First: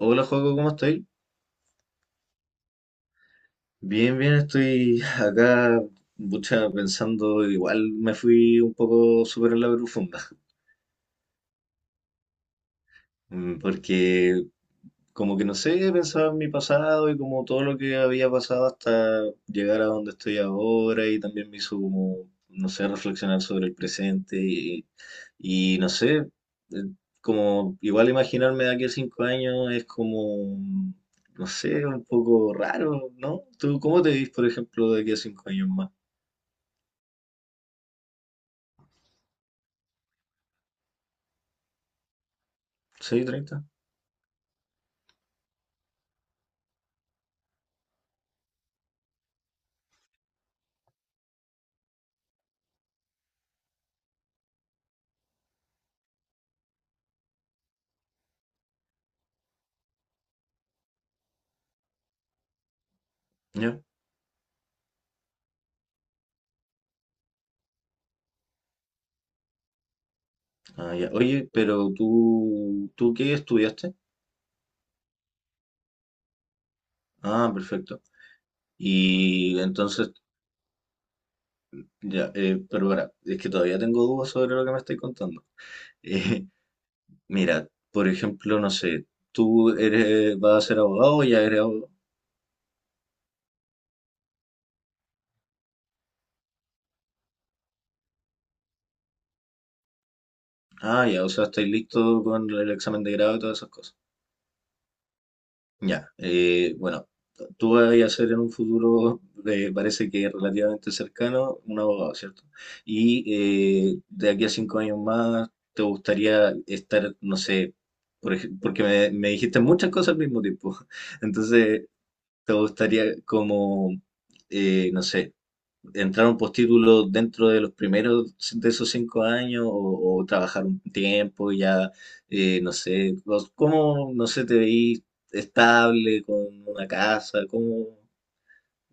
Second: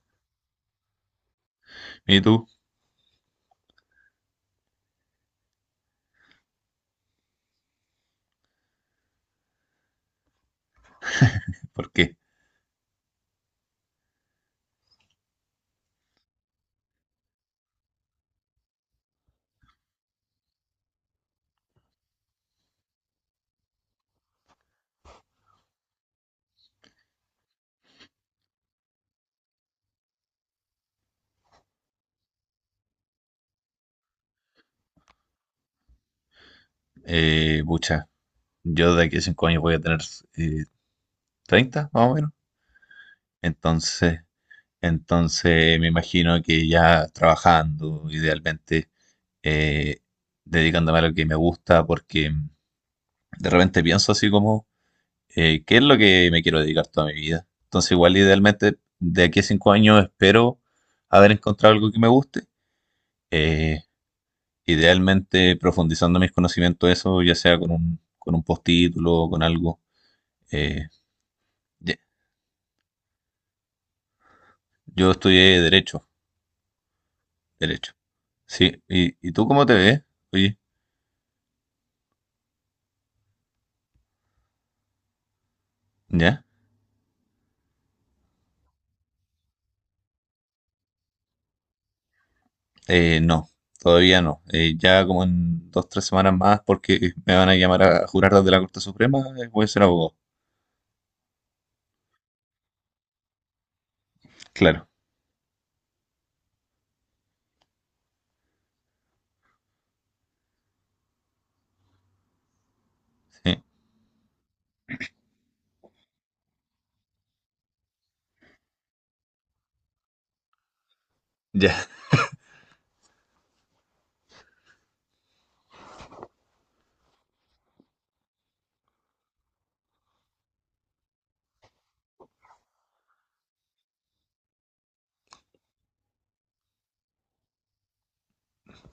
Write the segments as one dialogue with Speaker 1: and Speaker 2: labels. Speaker 1: Hola, Joaco, ¿cómo estoy?
Speaker 2: ¿Y tú?
Speaker 1: Bien, bien, estoy acá, mucha pensando, igual me fui un poco súper en la profunda.
Speaker 2: ¿Por qué?
Speaker 1: Porque como que no sé, pensaba en mi pasado y como todo lo que había pasado hasta llegar a donde estoy ahora y también me hizo como, no sé, reflexionar sobre el presente. Y no sé, eh, como igual imaginarme de aquí a 5 años es como, no sé, un poco raro, ¿no? ¿Tú cómo te ves, por ejemplo, de aquí a 5 años más?
Speaker 2: Pucha, yo de aquí a cinco años voy a tener eh, 30, más o menos.
Speaker 1: ¿Seis, 30?
Speaker 2: Entonces, entonces, me imagino que ya trabajando, idealmente, eh, dedicándome a lo que me gusta, porque de repente pienso así como, ¿qué es lo que me quiero dedicar toda mi vida? Entonces, igual idealmente, de aquí a cinco años espero haber encontrado algo que me guste.
Speaker 1: ¿Ya?
Speaker 2: Eh, idealmente profundizando mis conocimientos, eso, ya sea con un postítulo o con algo. Eh,
Speaker 1: Ah, ya. Oye, pero
Speaker 2: ya.
Speaker 1: tú, ¿tú qué estudiaste?
Speaker 2: Yo estudié Derecho,
Speaker 1: Ah,
Speaker 2: Derecho.
Speaker 1: perfecto.
Speaker 2: Sí, ¿y tú
Speaker 1: Y
Speaker 2: cómo te ves?
Speaker 1: entonces,
Speaker 2: Oye,
Speaker 1: ya, pero ahora es que todavía tengo dudas sobre lo que me estoy contando.
Speaker 2: ¿ya?
Speaker 1: Eh, Mira, por ejemplo, no sé, tú eres, vas a ser abogado o ya eres abogado.
Speaker 2: No, todavía no. Ya como en dos, tres semanas más, porque me van a llamar a jurar desde la Corte Suprema, voy a ser abogado.
Speaker 1: Ah, ya, o sea, estáis listo con el examen de grado y todas esas cosas.
Speaker 2: Claro,
Speaker 1: Ya, bueno, tú vas a ser en un futuro, parece que relativamente cercano, un abogado, ¿cierto?
Speaker 2: sí.
Speaker 1: Y de aquí a 5 años más, ¿te gustaría estar, no sé, porque me dijiste muchas cosas al mismo tiempo? Entonces,
Speaker 2: Ya,
Speaker 1: ¿te gustaría como, no sé, entrar a un postítulo dentro de los primeros de esos 5 años o trabajar un tiempo y ya, no sé, cómo, no sé, te veís estable con una casa,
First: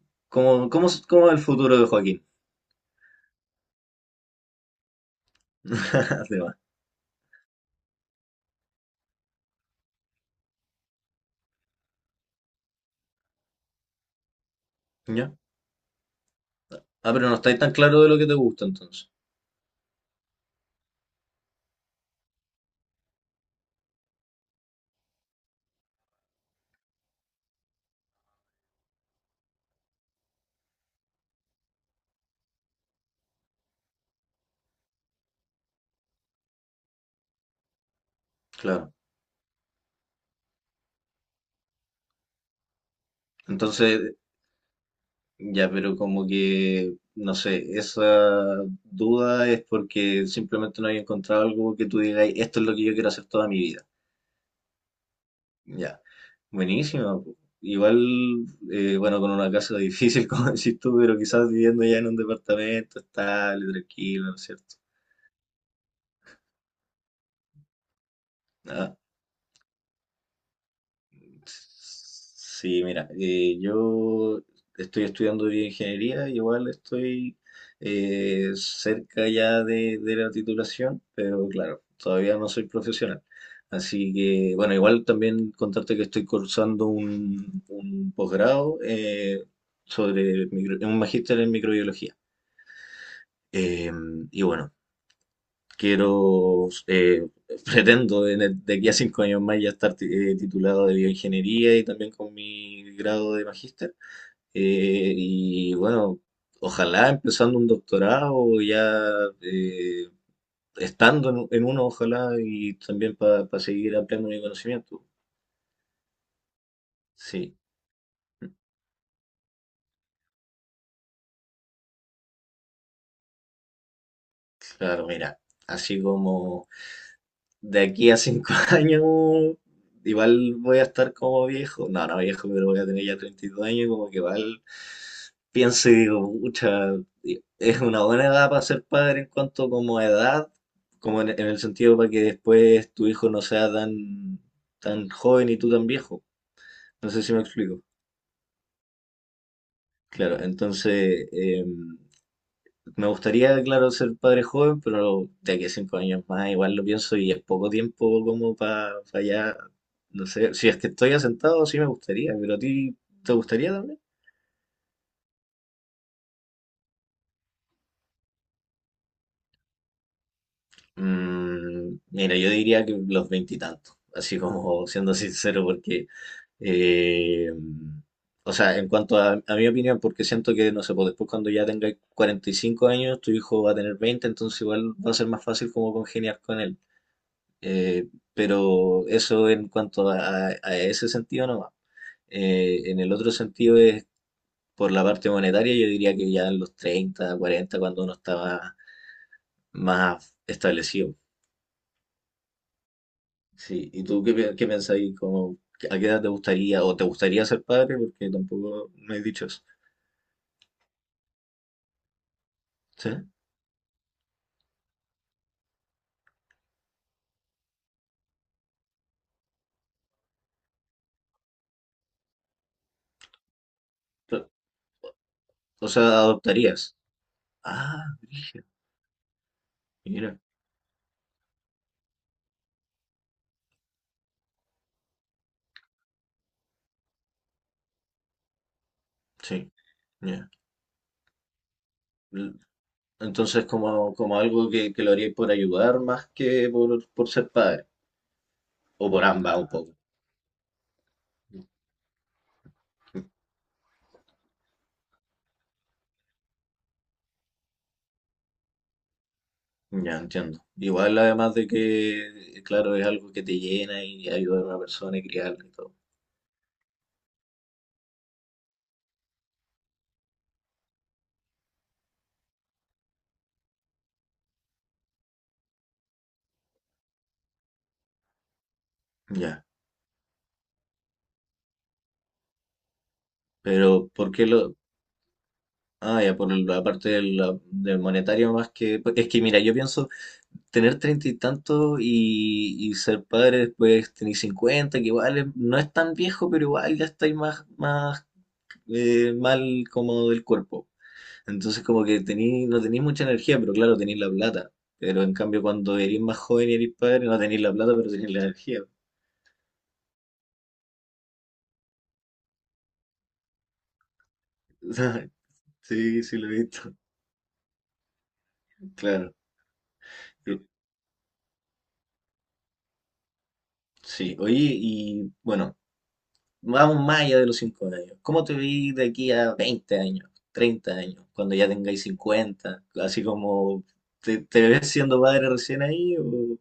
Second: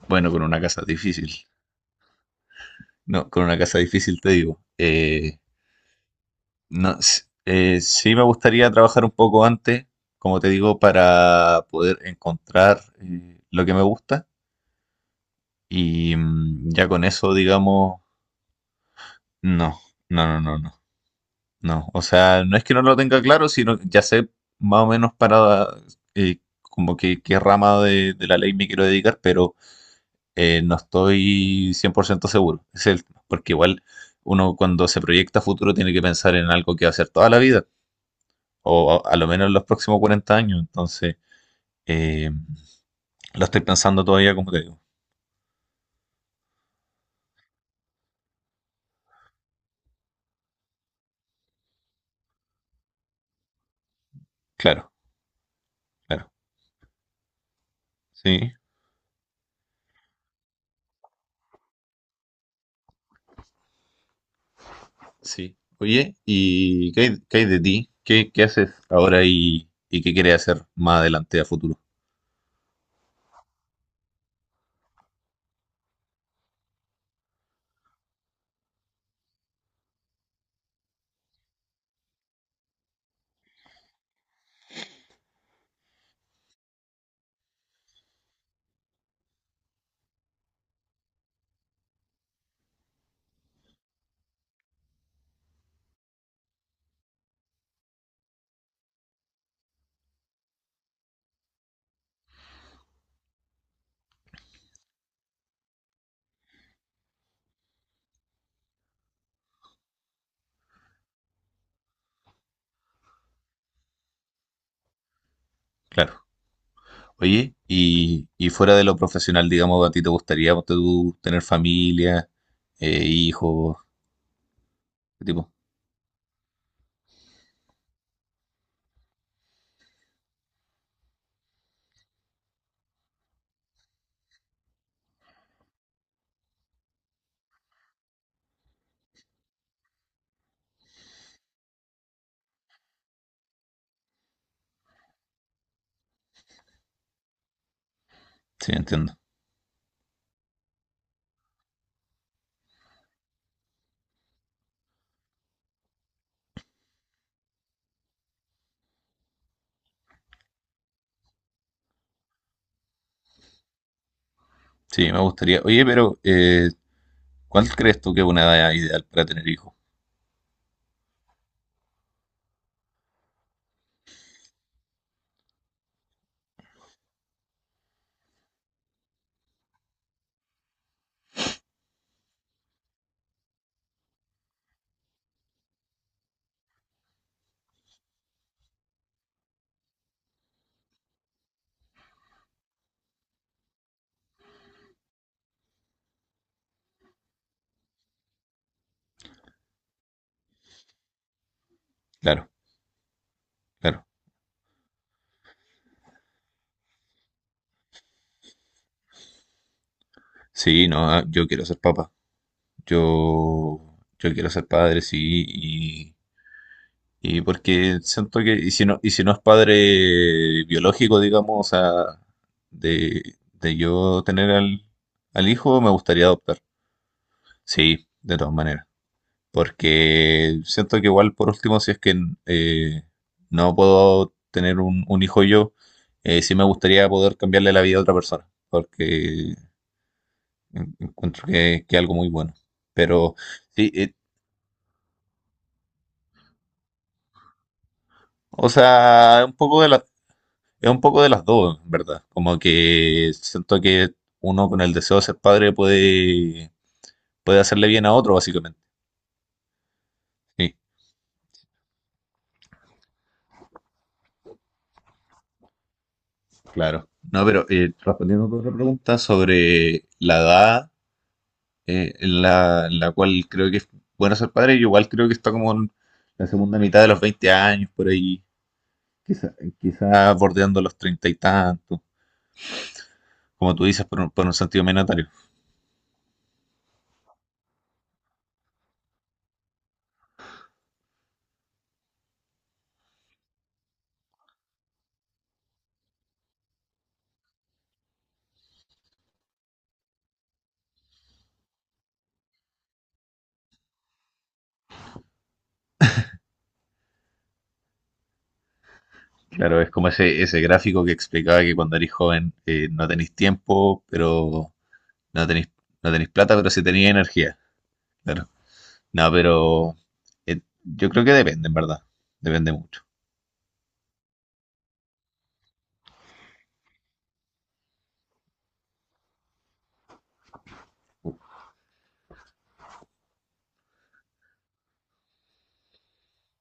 Speaker 2: bueno, con una casa
Speaker 1: cómo
Speaker 2: difícil.
Speaker 1: es el futuro de Joaquín?
Speaker 2: No, con una casa difícil te digo.
Speaker 1: Además,
Speaker 2: No, s- sí me gustaría trabajar un poco antes, como te digo, para poder encontrar lo que me gusta
Speaker 1: ¿ya?
Speaker 2: y mm, ya con
Speaker 1: Ah, pero
Speaker 2: eso,
Speaker 1: no estáis tan
Speaker 2: digamos.
Speaker 1: claro de lo que te gusta entonces.
Speaker 2: No, no, no, no, no, no. O sea, no es que no lo tenga claro, sino que ya sé más o menos para como que qué rama de la ley me quiero dedicar, pero no estoy 100% seguro. Es el, porque igual uno cuando se proyecta a futuro tiene que pensar en algo que va a hacer toda la vida,
Speaker 1: Claro.
Speaker 2: o a lo menos en los próximos 40 años. Entonces, eh, lo estoy pensando
Speaker 1: Entonces,
Speaker 2: todavía, como te digo.
Speaker 1: ya, pero como que, no sé, esa duda es porque simplemente no hay encontrado algo que tú digas, esto es lo que yo quiero hacer toda mi vida.
Speaker 2: Claro,
Speaker 1: Ya,
Speaker 2: claro.
Speaker 1: buenísimo. Igual,
Speaker 2: Sí.
Speaker 1: bueno, con una casa difícil, como decís tú, pero quizás viviendo ya en un departamento estable, tranquilo, ¿no es cierto?
Speaker 2: Sí. Oye, ¿y qué hay de ti? ¿Qué, qué haces
Speaker 1: Ah,
Speaker 2: ahora y qué quieres hacer más adelante a futuro?
Speaker 1: sí, mira, yo estoy estudiando bioingeniería y igual estoy cerca ya de la titulación, pero claro, todavía no soy profesional. Así que, bueno, igual también contarte que estoy cursando un posgrado sobre un magíster en microbiología. Eh, y bueno, quiero, pretendo de aquí a 5 años más ya estar titulado de bioingeniería y también con mi grado de magíster. Y bueno, ojalá empezando un doctorado, ya eh, estando en uno, ojalá, y también para seguir ampliando mi conocimiento.
Speaker 2: Claro. Oye,
Speaker 1: Sí,
Speaker 2: y fuera de lo profesional, digamos, ¿a ti te gustaría ponte tú, tener familia, hijos,
Speaker 1: claro,
Speaker 2: qué
Speaker 1: mira,
Speaker 2: tipo?
Speaker 1: así como de aquí a cinco años, igual voy a estar como viejo. No, no viejo, pero voy a tener ya 32 años y como que igual pienso y digo, pucha, es una buena edad para ser padre en cuanto como a edad, como en el sentido para que después tu hijo no sea tan, tan joven y tú tan viejo. No sé si me explico.
Speaker 2: Sí, entiendo.
Speaker 1: Claro, entonces, me gustaría, claro, ser padre joven, pero de aquí a 5 años más igual lo pienso y es poco tiempo como para allá, no sé, si es que estoy asentado sí me gustaría, pero a ti te gustaría también.
Speaker 2: Sí, me gustaría. Oye, pero ¿cuál crees tú que es una edad ideal para tener hijos?
Speaker 1: Mira, yo diría que los veintitantos, así como siendo sincero, porque, eh, o sea, en cuanto a mi opinión, porque siento que, no sé, pues después cuando ya tenga 45 años, tu hijo va a tener 20 entonces igual va a ser más fácil como congeniar con él. Eh, pero eso en cuanto a ese sentido no, en el otro sentido es por la parte monetaria, yo diría que ya en los 30, 40 cuando uno estaba más establecido.
Speaker 2: Claro,
Speaker 1: Sí, ¿y
Speaker 2: claro.
Speaker 1: tú qué, qué pensáis? ¿ a qué edad te gustaría o te gustaría ser padre? Porque tampoco me has dicho eso.
Speaker 2: Sí, no, ah, yo quiero ser papá.
Speaker 1: ¿Sí?
Speaker 2: Yo quiero ser padre, sí. Y porque siento que, y si no es padre biológico, digamos, o sea, de, de yo
Speaker 1: Pero,
Speaker 2: tener al, al hijo,
Speaker 1: o
Speaker 2: me
Speaker 1: sea,
Speaker 2: gustaría adoptar.
Speaker 1: adoptarías. Ah,
Speaker 2: Sí, de todas
Speaker 1: brígido.
Speaker 2: maneras.
Speaker 1: Mira,
Speaker 2: Porque siento que igual, por último, si es que eh, no puedo tener un hijo yo, sí me gustaría poder cambiarle la vida a otra persona. Porque
Speaker 1: sí. Ya.
Speaker 2: en- encuentro que es algo muy bueno.
Speaker 1: L-
Speaker 2: Pero
Speaker 1: Entonces,
Speaker 2: sí,
Speaker 1: como, como algo que lo haríais por ayudar más que por ser padre.
Speaker 2: o
Speaker 1: O por
Speaker 2: sea, un
Speaker 1: ambas un
Speaker 2: poco de
Speaker 1: poco.
Speaker 2: la. Es un poco de las dos, en ¿verdad? Como que siento que uno con el deseo de ser padre puede, puede hacerle bien a otro, básicamente.
Speaker 1: Ya entiendo.
Speaker 2: Sí,
Speaker 1: Igual además de que, claro, es algo que te llena y ayudar a una persona y criarla y todo.
Speaker 2: claro. No, pero respondiendo a tu otra pregunta sobre la edad en la cual creo que es bueno ser padre, yo igual creo que está como en la segunda mitad de los 20 años, por ahí, quizá,
Speaker 1: Ya.
Speaker 2: quizá bordeando los treinta y tantos, como tú dices,
Speaker 1: Pero, ¿por
Speaker 2: por
Speaker 1: qué
Speaker 2: un
Speaker 1: lo?
Speaker 2: sentido menatario.
Speaker 1: Ah, ya, por la parte del monetario más que. Es que mira, yo pienso tener treinta y tantos y ser padre después tener 50, que igual es- no es tan viejo, pero igual ya estáis más, más mal como del cuerpo. Entonces como que no tenéis mucha energía, pero claro, tenéis la plata. Pero en cambio cuando eres más joven y eres padre, no tenéis la plata, pero tenéis la energía.
Speaker 2: Claro, es como ese gráfico que explicaba que cuando eres joven no tenés tiempo, pero no tenéis, no
Speaker 1: Sí,
Speaker 2: tenéis
Speaker 1: sí lo he
Speaker 2: plata, pero sí
Speaker 1: visto.
Speaker 2: tenéis energía. Claro. No,
Speaker 1: Claro.
Speaker 2: pero
Speaker 1: Eh,
Speaker 2: yo creo que depende, en verdad. Depende mucho.
Speaker 1: Sí, oye, y bueno, vamos más allá de los 5 años. ¿Cómo te vi de aquí a 20 años, 30 años, cuando ya tengáis 50? Así como, ¿te ves siendo padre recién ahí o,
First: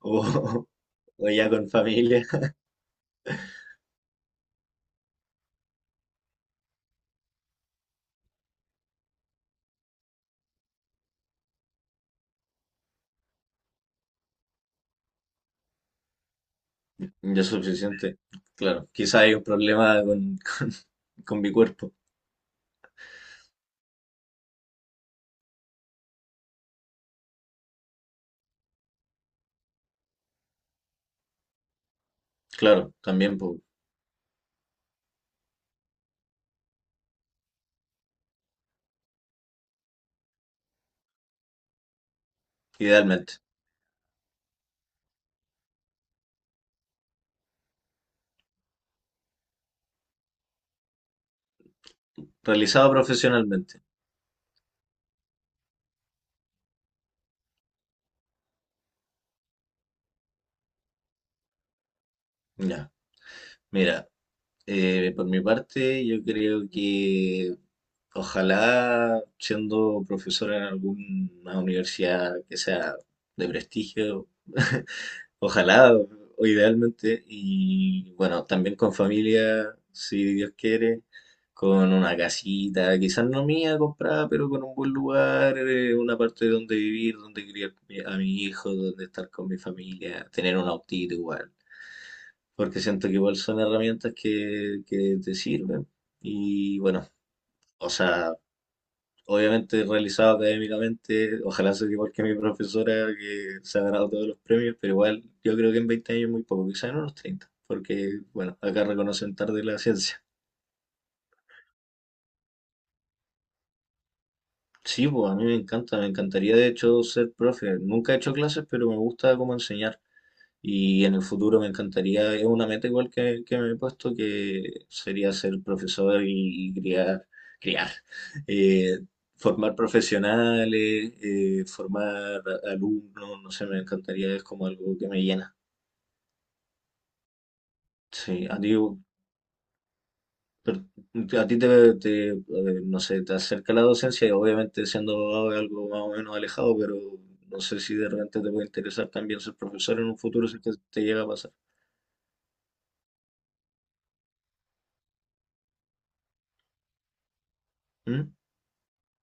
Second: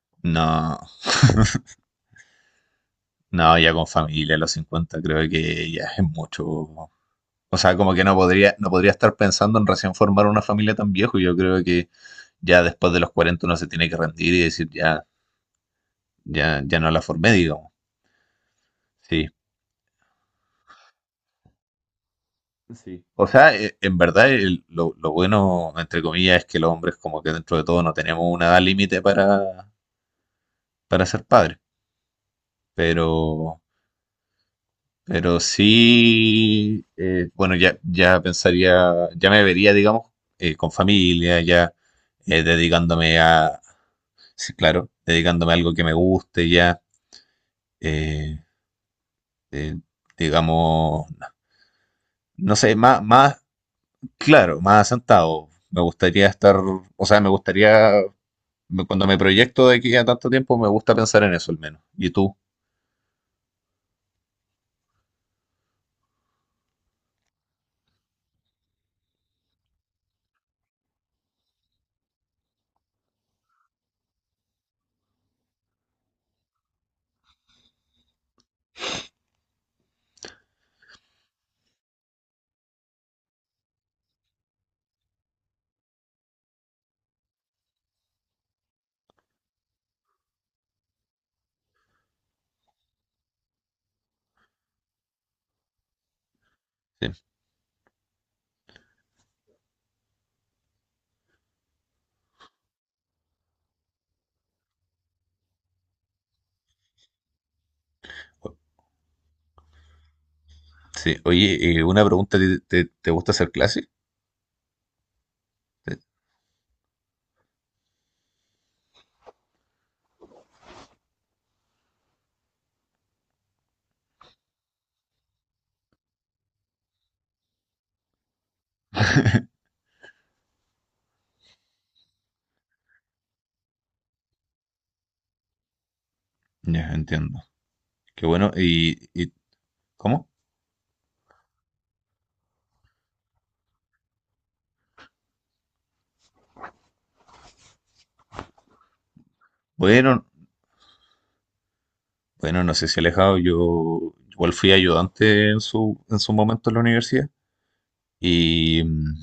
Speaker 1: o,
Speaker 2: No,
Speaker 1: o ya con familia?
Speaker 2: no, ya con familia a los 50 creo que ya es mucho. O sea, como que no podría, no podría estar pensando en recién formar una familia tan viejo. Yo creo que ya después de los 40 uno se tiene que rendir y decir, ya, ya, ya no la formé,
Speaker 1: Ya es
Speaker 2: digamos.
Speaker 1: suficiente. Claro, quizá
Speaker 2: Sí.
Speaker 1: hay un problema con mi cuerpo.
Speaker 2: Sí. O sea, en verdad el- lo bueno, entre comillas, es que los hombres como que dentro de todo no tenemos una edad límite para ser padres.
Speaker 1: Claro, también, pues,
Speaker 2: Pero, pero sí, bueno, ya, ya pensaría, ya me vería, digamos, con familia, ya dedicándome
Speaker 1: idealmente.
Speaker 2: a, sí, claro, dedicándome a algo que me guste, ya, eh, eh, digamos, no sé,
Speaker 1: Realizado
Speaker 2: más, más,
Speaker 1: profesionalmente.
Speaker 2: claro, más asentado. Me gustaría estar, o sea, me gustaría, me- cuando me proyecto de aquí a tanto tiempo, me gusta pensar en eso al menos. ¿Y tú?
Speaker 1: Ya, mira, por mi parte, yo creo que ojalá siendo profesor en alguna universidad que sea de prestigio. Ojalá o idealmente, y bueno, también con familia, si Dios quiere, con una casita, quizás no mía comprada, pero con un buen lugar, una parte donde vivir, donde criar a mi hijo, donde estar con mi familia, tener un autito igual, porque siento que igual son herramientas que te sirven. Y
Speaker 2: Sí,
Speaker 1: bueno, o sea, obviamente realizado académicamente, ojalá sea igual que mi profesora que se ha ganado todos los premios, pero igual yo creo que en 20 años es muy poco, quizás en unos 30 porque bueno, acá reconocen tarde la ciencia.
Speaker 2: sí. Oye, una pregunta, ¿te, te, te gusta hacer clases?
Speaker 1: Sí, pues a mí me encanta, me encantaría de hecho ser profe. Nunca he hecho clases, pero me gusta cómo enseñar. Y en el futuro me encantaría, es una meta igual que me he puesto, que sería ser profesor y criar, criar, eh, formar profesionales, formar alumnos, no sé, me encantaría, es como algo que me llena.
Speaker 2: Ya, entiendo. Qué
Speaker 1: Sí,
Speaker 2: bueno.
Speaker 1: a ti,
Speaker 2: Y cómo?
Speaker 1: per- a ti te, no sé, te acerca la docencia y obviamente siendo abogado es algo más o menos alejado, pero no sé si de repente te puede interesar también ser profesor en un
Speaker 2: Bueno,
Speaker 1: futuro si es que te llega a pasar.
Speaker 2: bueno, no sé si alejado. Yo igual fui ayudante en su momento en la universidad.
Speaker 1: ¿Mm?
Speaker 2: Y, mm,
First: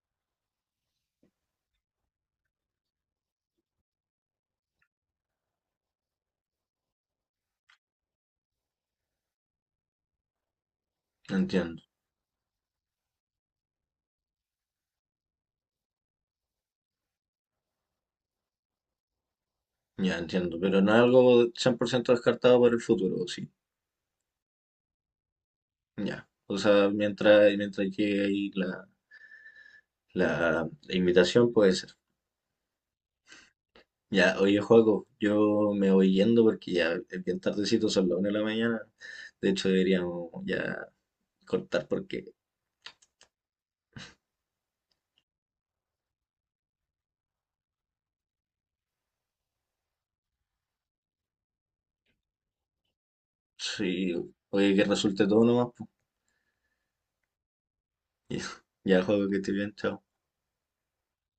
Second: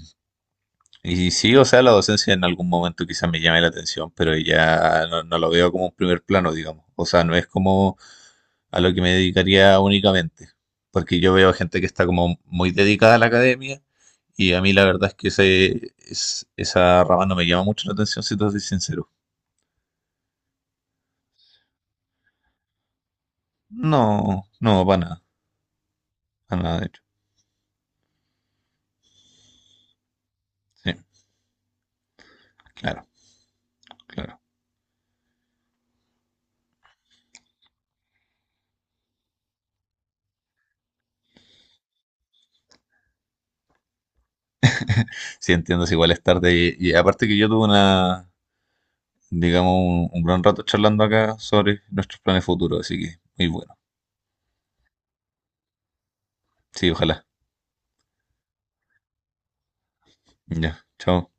Speaker 2: y sí, o sea, la docencia en algún momento quizás me llame la atención, pero ya no, no lo veo como un primer plano, digamos. O sea, no es como a lo que me dedicaría únicamente. Porque yo veo gente
Speaker 1: Entiendo.
Speaker 2: que está como muy dedicada a la academia. Y a mí la verdad es que ese, es- esa rama no me llama mucho la atención, si te soy sincero.
Speaker 1: Ya entiendo, pero no es algo 100% descartado para el futuro, sí.
Speaker 2: No, no,
Speaker 1: Ya. O
Speaker 2: para nada, de
Speaker 1: sea,
Speaker 2: hecho.
Speaker 1: mientras llegue ahí la
Speaker 2: Sí,
Speaker 1: invitación puede ser.
Speaker 2: claro,
Speaker 1: Ya,
Speaker 2: claro.
Speaker 1: oye, Joaco, yo me voy yendo porque ya es bien tardecito, son las 1 de la mañana. De hecho, deberíamos ya cortar porque
Speaker 2: Sí, entiendo, es igual es tarde. Y aparte que yo tuve una, digamos, un gran rato charlando acá sobre nuestros planes futuros, así que muy bueno.
Speaker 1: sí, oye, que resulte todo nomás. Po.
Speaker 2: Sí, ojalá.
Speaker 1: Ya, Joaco, que esté bien, chao.
Speaker 2: Ya, chao.